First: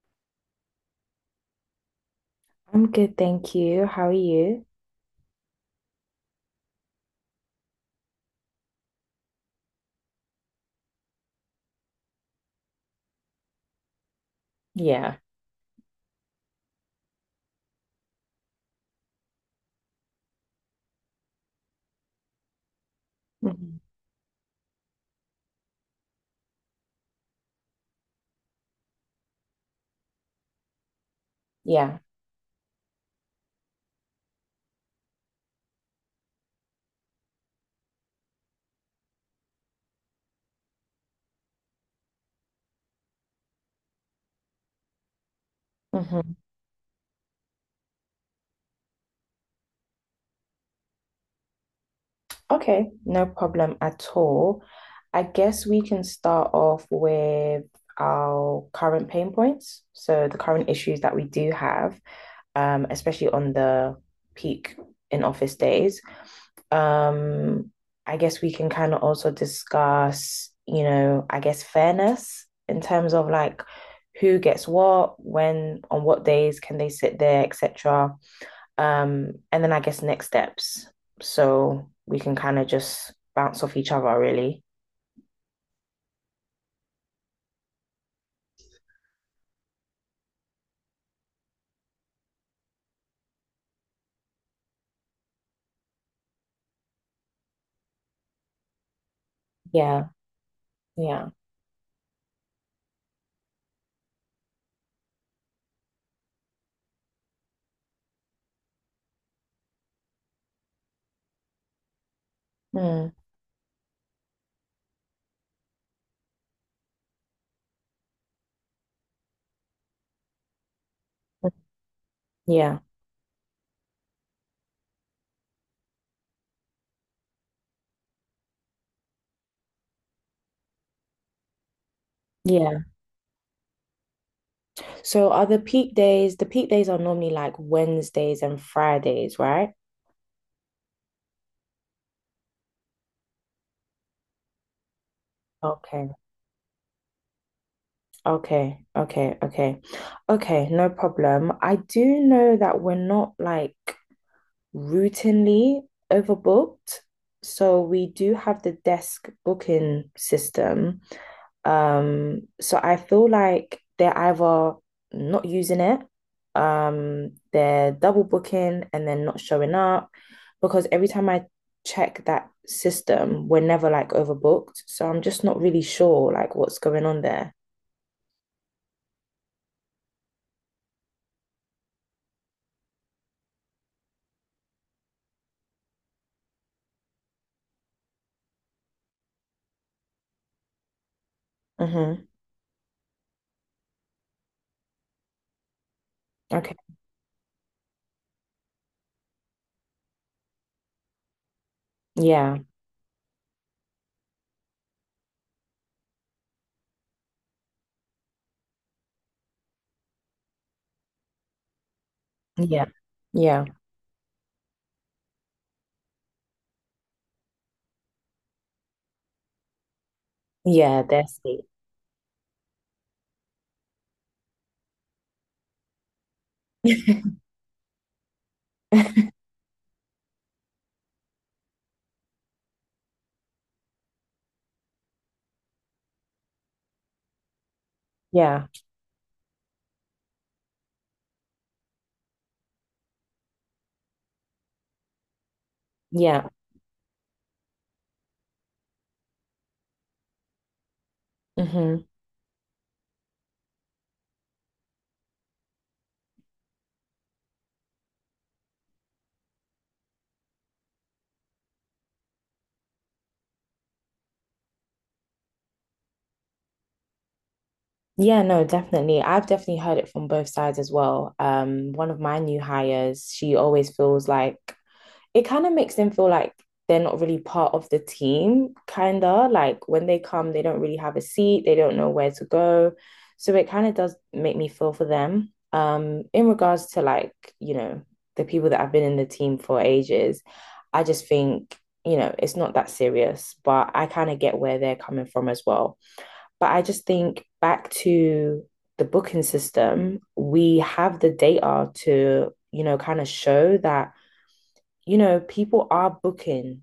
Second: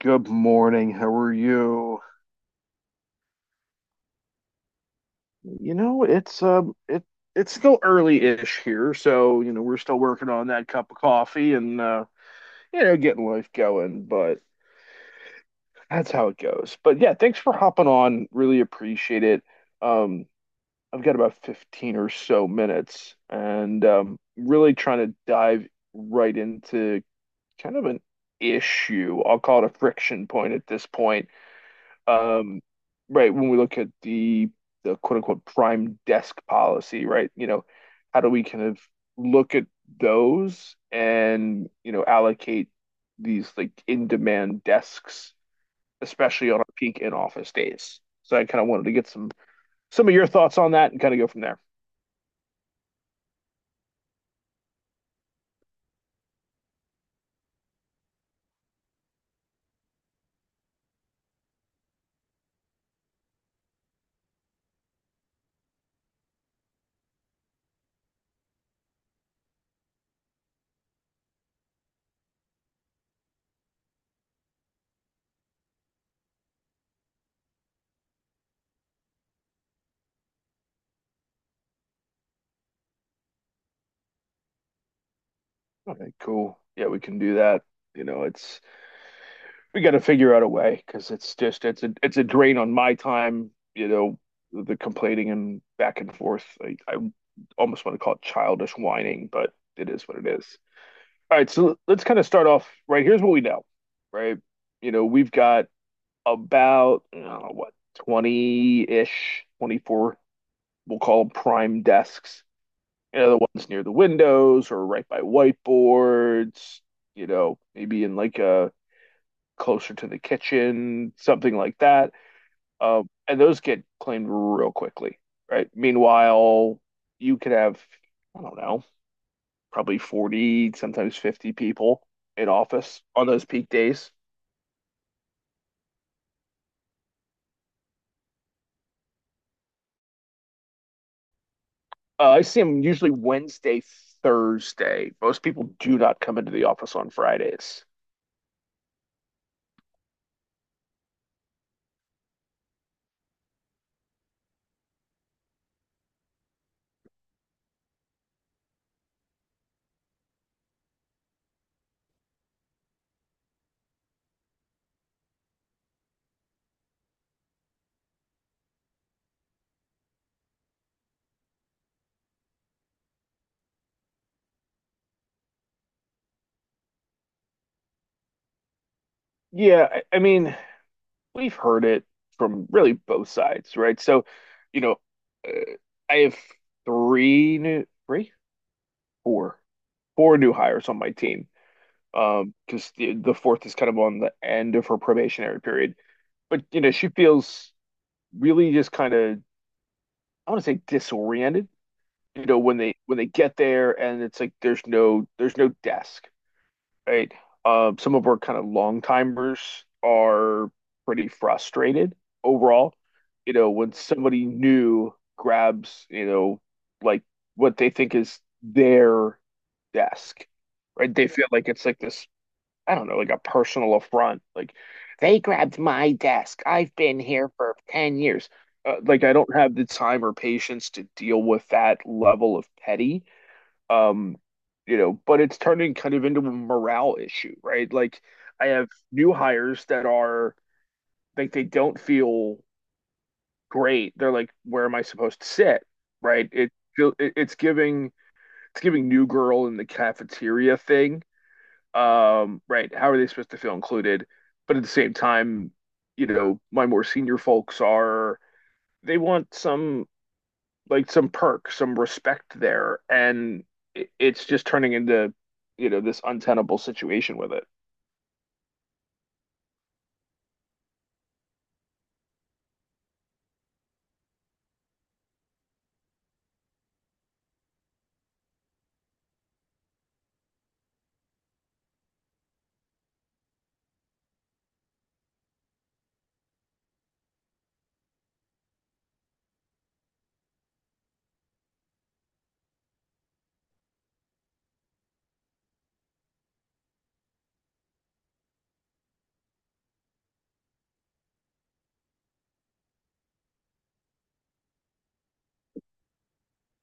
Good morning. How are you? I'm good, thank you. How are you? You know, it's it it's still early-ish here, so we're still working on that cup of coffee and getting life going, but Yeah. that's how it goes. But yeah, thanks for hopping on. Really appreciate it. Um I've got about 15 or so minutes Mhm. and really trying to dive right into kind of an issue. I'll call it a friction point at this point Yeah. um, right, when we look at the quote unquote prime desk policy, right? How do we kind of look at those and, allocate these like in-demand desks, Hmm. especially on our peak in-office days? So I kind of wanted to get some of your thoughts on that and kind of go from there. Okay. No problem at all. I guess we can start off with our current pain points. So the current issues that we do have, especially on the peak in office days. Um, I guess we can kind of also discuss, you know, I guess fairness in terms of like who gets what, when, on what days can they sit there, etc. And then I guess next steps. So we can kind of just bounce off each other, really. Okay, cool. Yeah, we can do that. You know, it's we got to figure out a way because it's a drain on my time. You know, the complaining and back and forth. I almost want to call it childish whining, but it is Yeah, what it is. yeah. All right, so let's kind of start off right. Here's what we know, right? You know, we've got about I don't know, what, 20 ish, 24, we'll call them prime desks. Mm. You know, the ones near the windows or right by whiteboards, you know, maybe in like a closer to the kitchen, something like that. Yeah, And those get claimed real quickly, right? Meanwhile, you could have, I don't know, probably 40, sometimes 50 people in yeah. office on those peak days. So are the peak days are normally like Wednesdays and Fridays, right? I see them usually Wednesday, Thursday. Most people do Okay, not come into the office on Fridays. okay, okay, okay. Okay, no problem. I do know that we're not like routinely overbooked. So we do have the desk booking system. So I feel like they're either not using it, they're double booking and then not showing up. Because every time I check that system, we're never like overbooked. So I'm just not really sure like what's going on there. Yeah, I mean, we've heard it from really both sides, right? So, you know, uh, I have three new, three, four, four new hires on my team. Mm-hmm. Because the fourth is kind of on the end of her probationary period. But Okay. you know, she feels really just kind of, I want to say disoriented. You Yeah. know, when they get there and it's like there's no desk, right? Some of our kind of long timers are pretty frustrated Yeah. overall. You Yeah. know, when somebody new grabs, you know, like what they think is their desk, Yeah. right? They That's feel it. like it's like this, I don't know, like a personal affront. Like they grabbed my desk. I've been here for 10 years. Like I don't have the time or patience to deal with that level of petty, um, you know, but it's turning kind of into a morale issue, right? Like I Yeah. have new hires that are like they don't feel great. They're like, where am I supposed to sit? Right? Yeah. It, feel- it it's giving new girl in the cafeteria thing. Mm-hmm. Right? How are they supposed to feel included? But at the same time, you know, my more senior folks are they want some like some perk, some respect there, and it's just turning into, you know, this untenable situation with it. Yeah, no, definitely. I've definitely heard it from both sides as well. One of my new hires, she always feels like it kind of makes them feel like they're not really part of the team, kind of like when they come, they don't really have a seat, they don't know where to go. So it kind of does make me feel for them. In regards to like, you know, the people that have been in the team for ages, I just think, you know, it's not that serious, but I kind of get where they're coming from as well, but I just think back to the booking system, we have the data to, you know, kind of show that, you know, people are booking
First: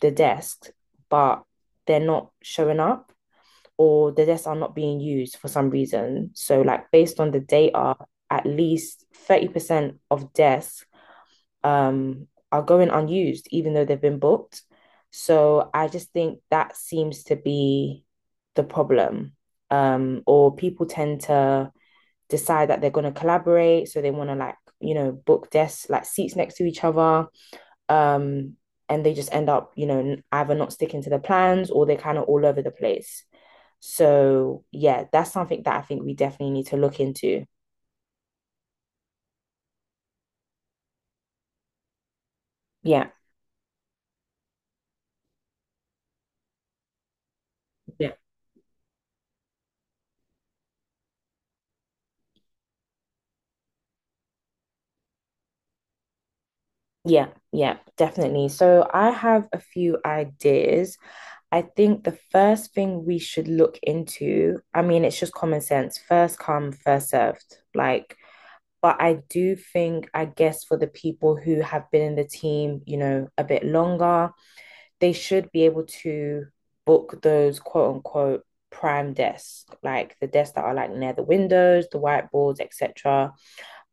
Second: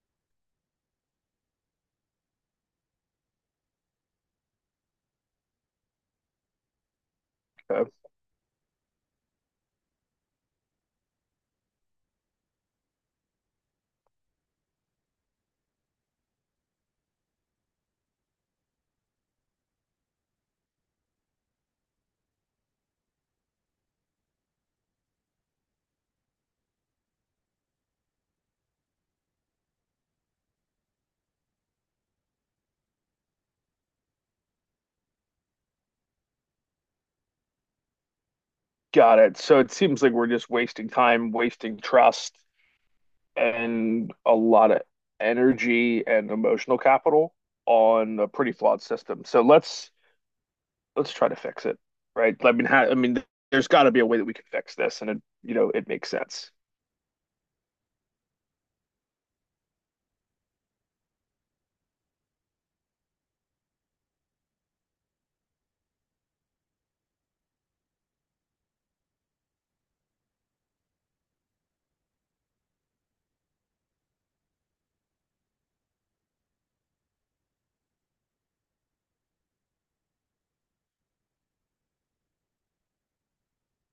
the desks, but they're not showing up or the desks are not being used for some reason. So, like, based on the So, data, at least 30% of desks um, are going unused, even though they've been booked. So I just think that seems to be the problem. Or people tend to decide that they're going to collaborate. So they want to, like, you know, book desks, like seats next to each other. Um, and they just end up, you know, either not sticking to the plans or they're kind of all over the place. So, yeah, that's something that I think we definitely need to look into. got it. So it seems like we're just wasting time, wasting trust, Yeah. and a lot of energy and emotional capital Yeah. on a pretty flawed system. So let's try to fix it, right? I mean, there's got to be a way that we can fix this, and it, you know, it makes sense. Yeah, yeah, definitely. So I have a few ideas. I think the first thing we should look into, I mean, it's just common sense, first come, first served. Like, but I do think, I guess, for the people who have been in the team, you know, a bit longer, they should be able to book those quote unquote prime desks, like the desks that are like near the windows, the whiteboards, etc.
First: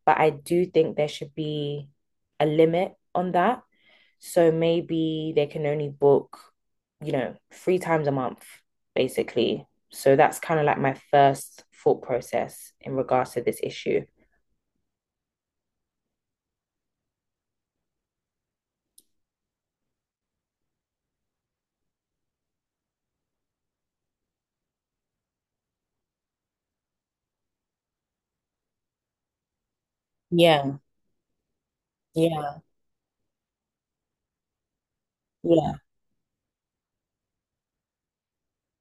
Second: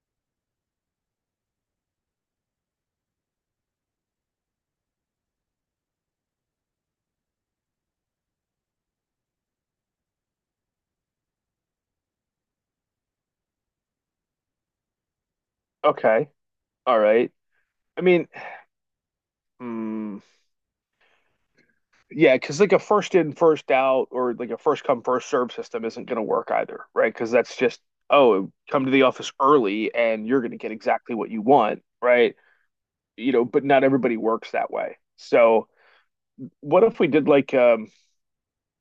But I do think there should be a limit on that. So maybe they can only book, you know, 3 times a month, basically. So that's kind of like my first thought process in regards to this issue. Okay, all right. I mean, hmm. Yeah, because like a first in, first out, or like a first come, first serve system isn't going to work either, right? Because that's just, oh, come to the office early and you're going to get Yeah, exactly what you want, right? yeah, You know, but not everybody works that way. So, yeah. what if we did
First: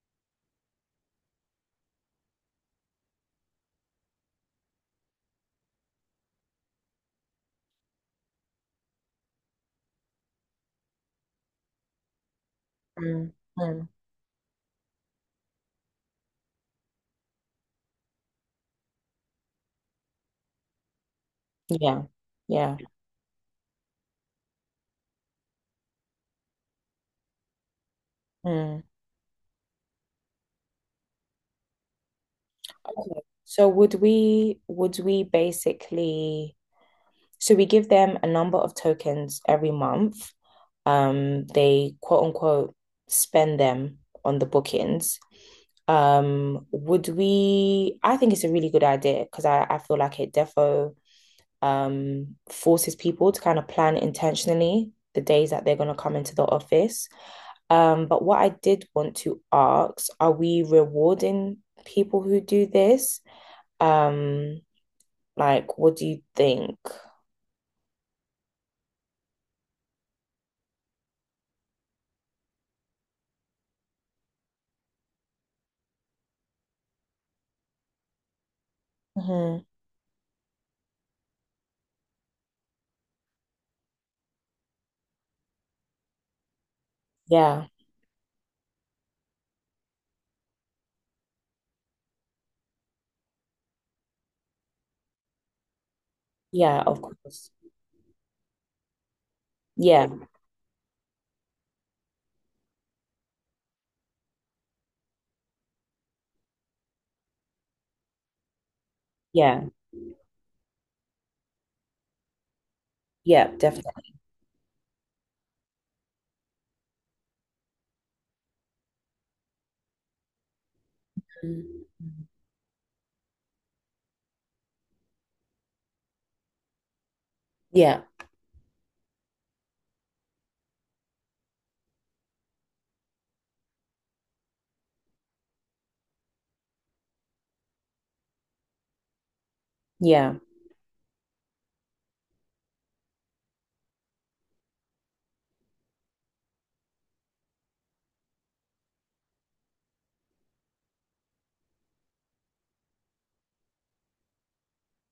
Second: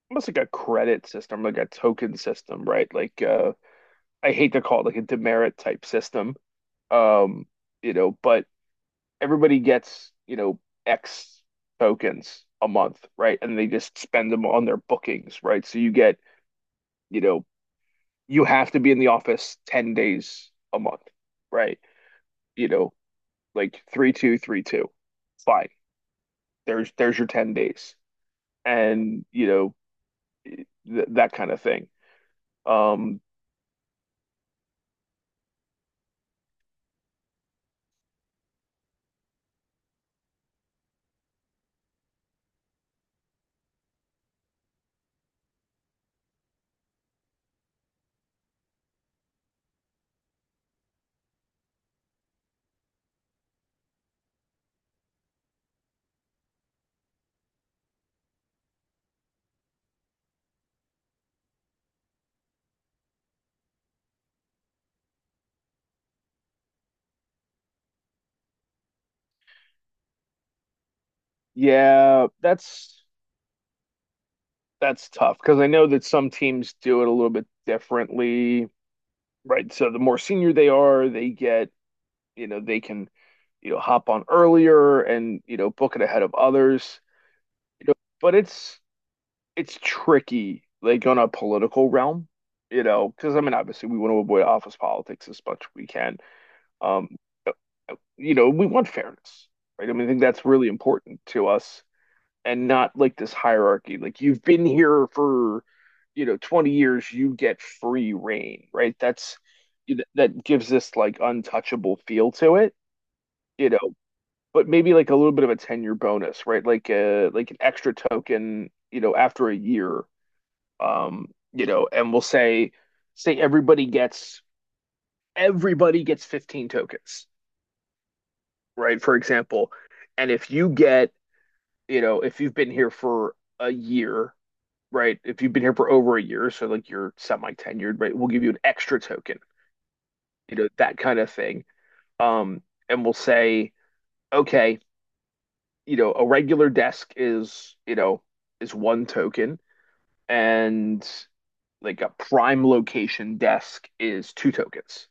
almost like a credit system, like a token system, right? I hate to call it like a demerit type system. Um, you know, but everybody gets, you know, X tokens a month, Mm, right? And they mm, just spend them on their bookings, right? So you get, you know, you have to be in the office 10 days a month, right? yeah, You yeah. know, like three, two, three, two. Fine. There's your 10 days. Mm. And, you know, th that kind of thing. Okay. Um, So would we basically, so we give them a number of tokens every month. They quote unquote spend them on the bookings. Would we? I think it's a really good idea because I feel like it defo, forces people to kind of plan intentionally the days that they're going to come into the office. But what I did want to ask, are we rewarding people who do this? Um, like, what do you think? yeah, that's tough because I know that some teams do it a little bit differently, Mhm. right? So the more senior they are, they get, you know, they can you know hop on earlier and you know book it ahead of others. Yeah. You know, but it's tricky like on a political realm, you know, because I mean obviously we want to avoid office politics as much as we can. Yeah, of Um, course. you know, we want fairness, right? I mean, I Yeah, think that's really important to us and not like this hierarchy. Like you've been here for, you know, 20 years, you get free reign, right? That's yeah, that gives this like untouchable feel to it, yeah, you know, definitely. but maybe like a little bit of a tenure bonus, right? Like an extra token, you know, after a year. Um, you Mm. know, and we'll say say everybody gets everybody gets 15 tokens, Yeah, right? For example. And if you get, you know, if you've been here for a year, right? If you've been here for over a year, so like you're semi tenured, right? We'll give you an extra token, yeah, you know, that kind of thing. Um, and we'll say, okay, you know, a regular desk is, you know, is one token and like a prime location desk is two tokens.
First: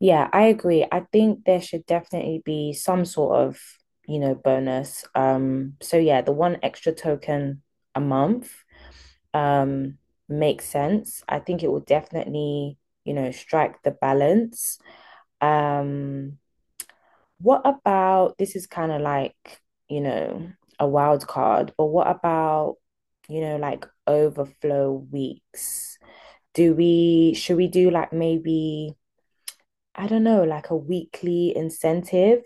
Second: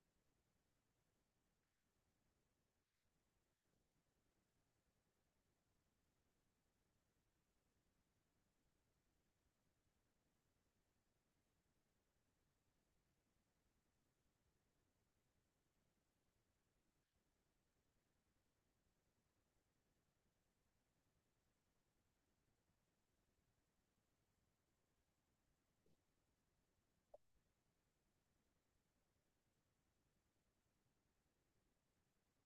yeah, I agree. I think there should definitely be some sort of, you know, bonus. So yeah, the one extra token a month, um, makes sense. I think it will definitely, you know, strike the balance. Um, What about, this is kind of like, you know, a wild card, but what about, you know, like overflow weeks? Should we do like maybe, I don't know, like a weekly incentive,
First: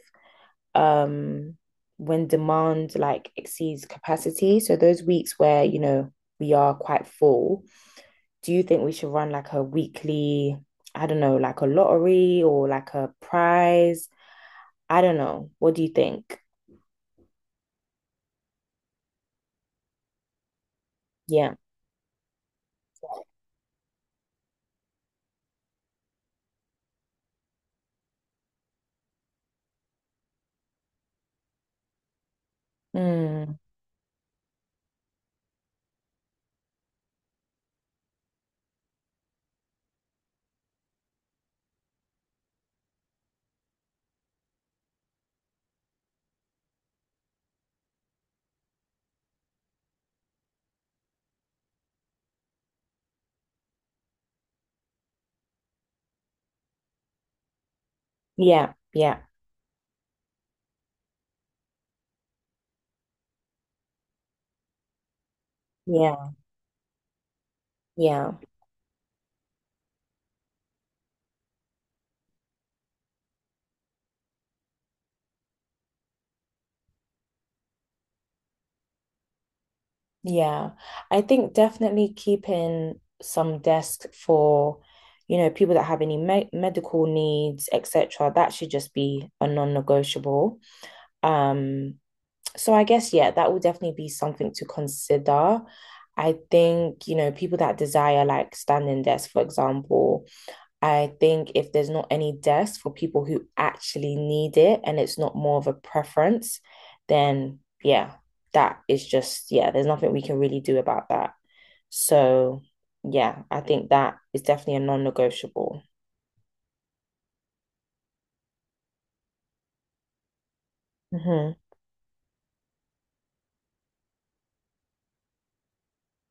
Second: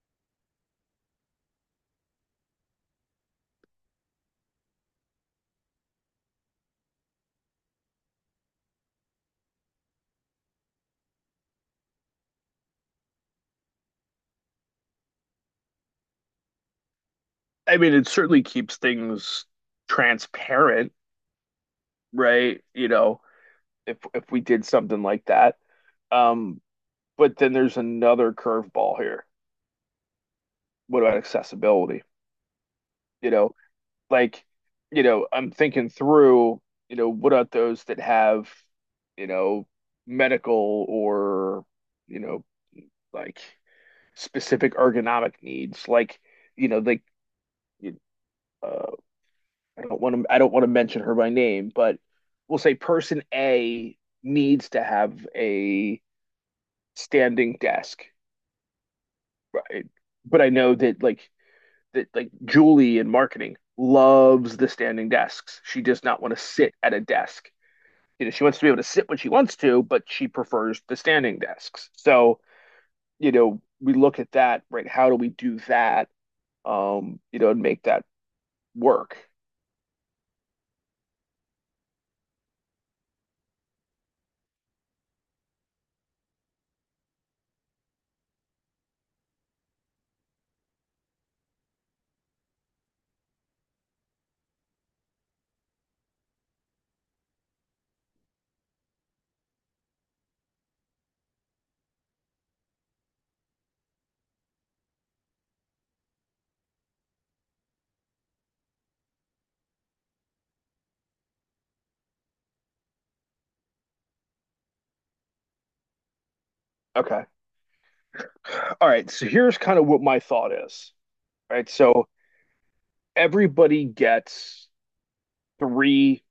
um, when demand like exceeds capacity? So those weeks where, you know, we are quite full, do you think we should run like a weekly, I don't know, like a lottery or like a prize? I don't know. What do you think? I mean, it certainly keeps things transparent, Yeah. right? You know, if we did something like that. Um, but then there's another curveball here. What about accessibility? You Mm, know, like, you know, I'm thinking through, you know, what about those that have, you know, medical or, you know, like specific ergonomic needs, like, you know, you- uh, I don't want to mention her by name, but we'll say person A needs to have a standing desk, yeah, yeah, right? But I know that like Julie in marketing loves the standing desks. She does not yeah, want to sit at a desk. You know, yeah, she wants to be able to sit when she wants to, but she prefers the standing desks. So, you know, we look at that, right? How do we do that? You know, and make that work. yeah. I think definitely keeping some desk for, you know, people that have any me medical needs, etc. That should just be a non-negotiable. Um, so I guess yeah, that will definitely be something to consider. I think, you know, people that desire like standing desk, for example. I think if there's not any desk for people who actually need it and it's not more of a preference, then yeah, that is just, yeah, there's nothing we can really do about that. So yeah, I think that is definitely a non-negotiable. Okay. All right. So here's kind of what my thought is, Hmm. right? So everybody gets three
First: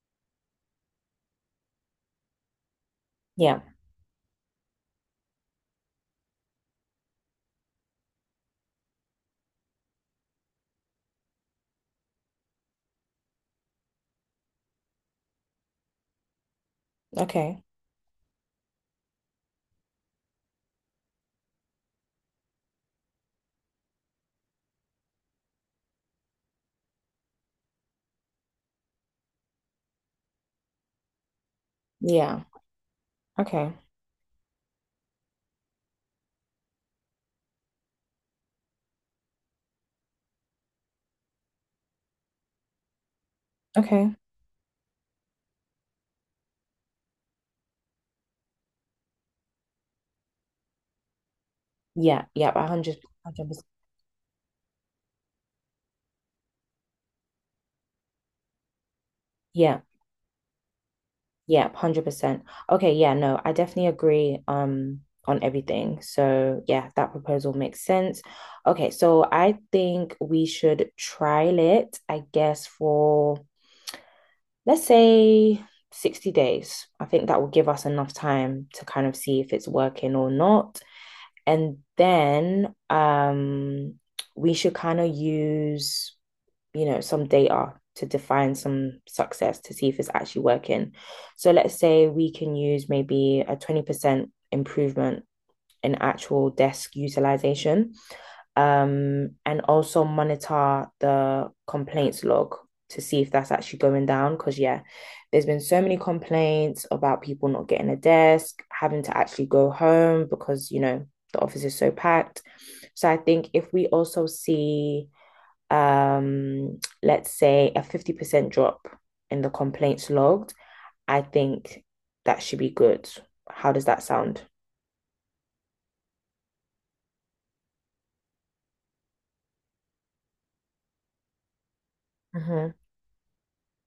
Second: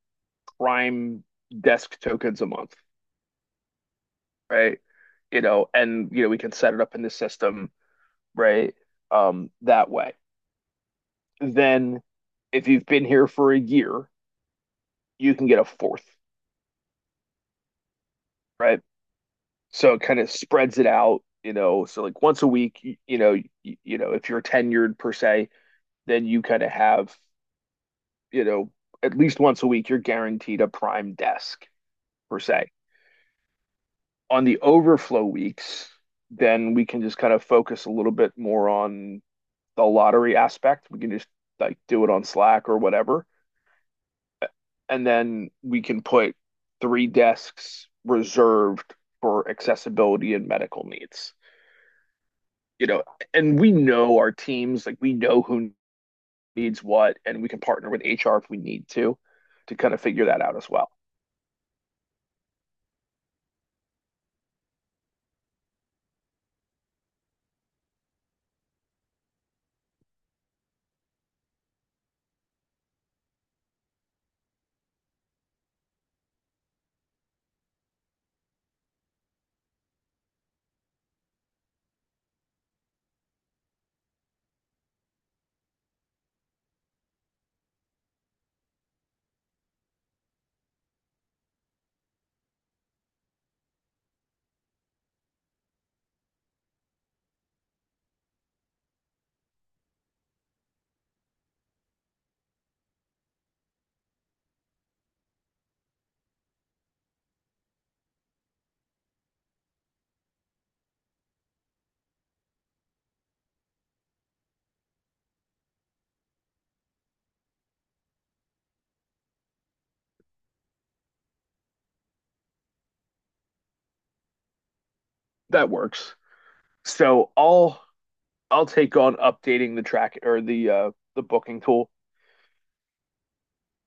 prime desk tokens a month, Yeah. right? You know, and you know, we can set it up in the system, right? That way. Then if you've been here for a year, you can get a fourth, Okay. right? So it kind of spreads it out, you know. So like once a week, you, you know, if you're tenured per se, then you kind of have, you know, at least once a week, you're guaranteed a prime desk per Yeah. se. Okay. On the overflow weeks, then we can just kind of focus a little bit more on the lottery aspect. We can just like do it on Slack or whatever. Okay. And then we can put three desks reserved for accessibility and medical needs. Yeah. Yeah. You 100, know, and 100%. we know our teams, like we know who needs what, and we can partner with HR if we need to Yeah. kind of figure that out as well. Yeah, 100%. Okay, yeah, no, I definitely agree on everything. So, yeah, that proposal makes sense. Okay, so I think we should trial it, I guess, for let's say 60 days. I think that will give us enough time to kind of see if it's working or not. And then we should kind of use, you know, some data to define some success to see if it's actually working. So let's say we can use maybe a 20% improvement in actual desk utilization, and also monitor the complaints log to see if that's actually going down. Because, yeah, there's been so many complaints about people not getting a desk, having to actually go home because, you know, the office is so packed. So I think if we also see, let's say a 50% drop in the complaints logged, I think that should be good. How does that sound? That works. So I'll take on updating the booking tool Mm-hmm.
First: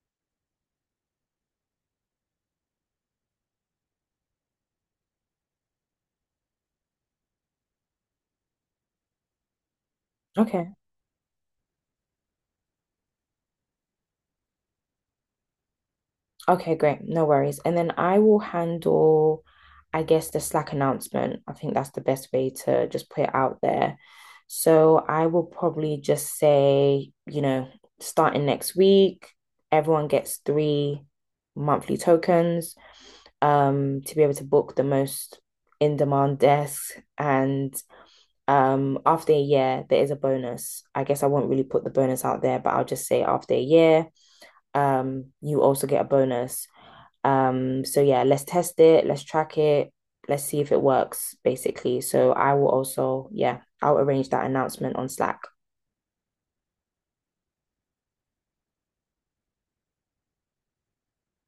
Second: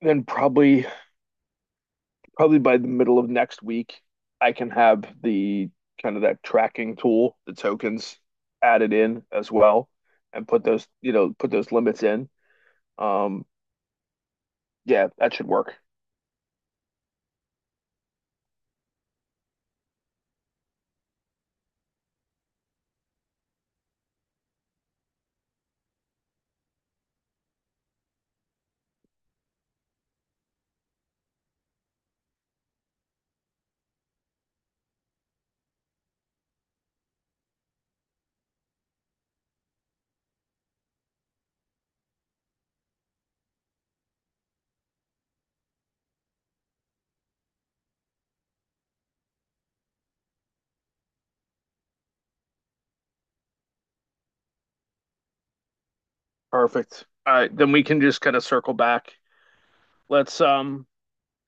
then probably by the middle of next week, I can have the kind of that tracking tool, the tokens added in as well, and put Okay. those you know put those limits in. Um, yeah, that should work. Okay, great. No worries. And then I will handle, I guess, the Slack announcement. I think that's the best way to just put it out there. So I will probably just say, you know, starting next week, everyone gets 3 monthly tokens to be able to book the most in-demand desks. And after a year, there is a bonus. I guess I won't really put the bonus out there, but I'll just say after a year, you also get a bonus. So yeah, let's test it, let's track it, let's see if it works, basically. So I will also, yeah, I'll arrange that announcement on Slack. Perfect. All right, then we can just kind of circle back. Let's um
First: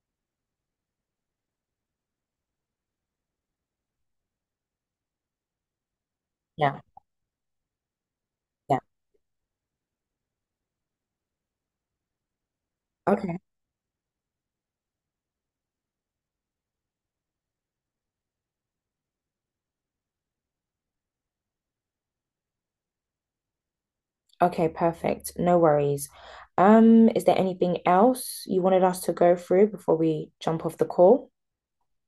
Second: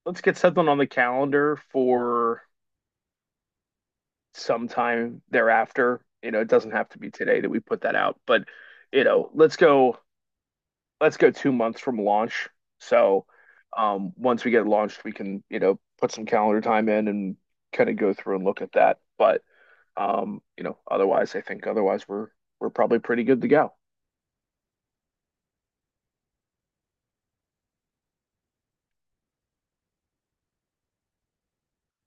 let's get something on the calendar for sometime thereafter. You know, it doesn't Yeah, have to be today that we put that out, but yeah. you know, let's go 2 months from launch. So Okay. Once we get launched, we can, you know, put some calendar time in and kind of go through and look at that. But you know, otherwise, I think otherwise we're probably pretty good to go. Okay, perfect. No worries. Is there anything else you wanted us to go through before we jump off the call?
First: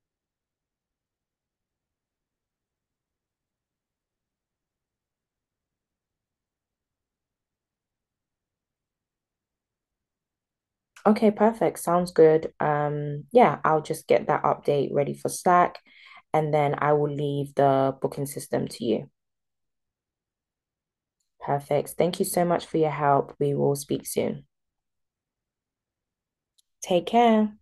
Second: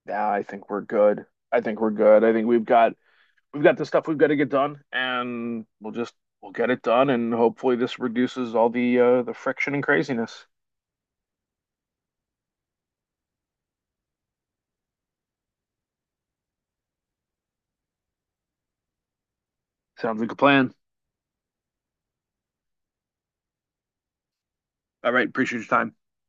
Yeah, I think we're good. I think we're good. I think we've got the stuff we've got to get done, and we'll just we'll get it done, and hopefully this reduces all the friction and craziness. Okay, perfect. Sounds good. Yeah, I'll just get that update ready for Slack and then I will leave the booking system to you. Sounds like a plan. Perfect. Thank you so much for your help. We will speak soon. All right, appreciate your time. Take care.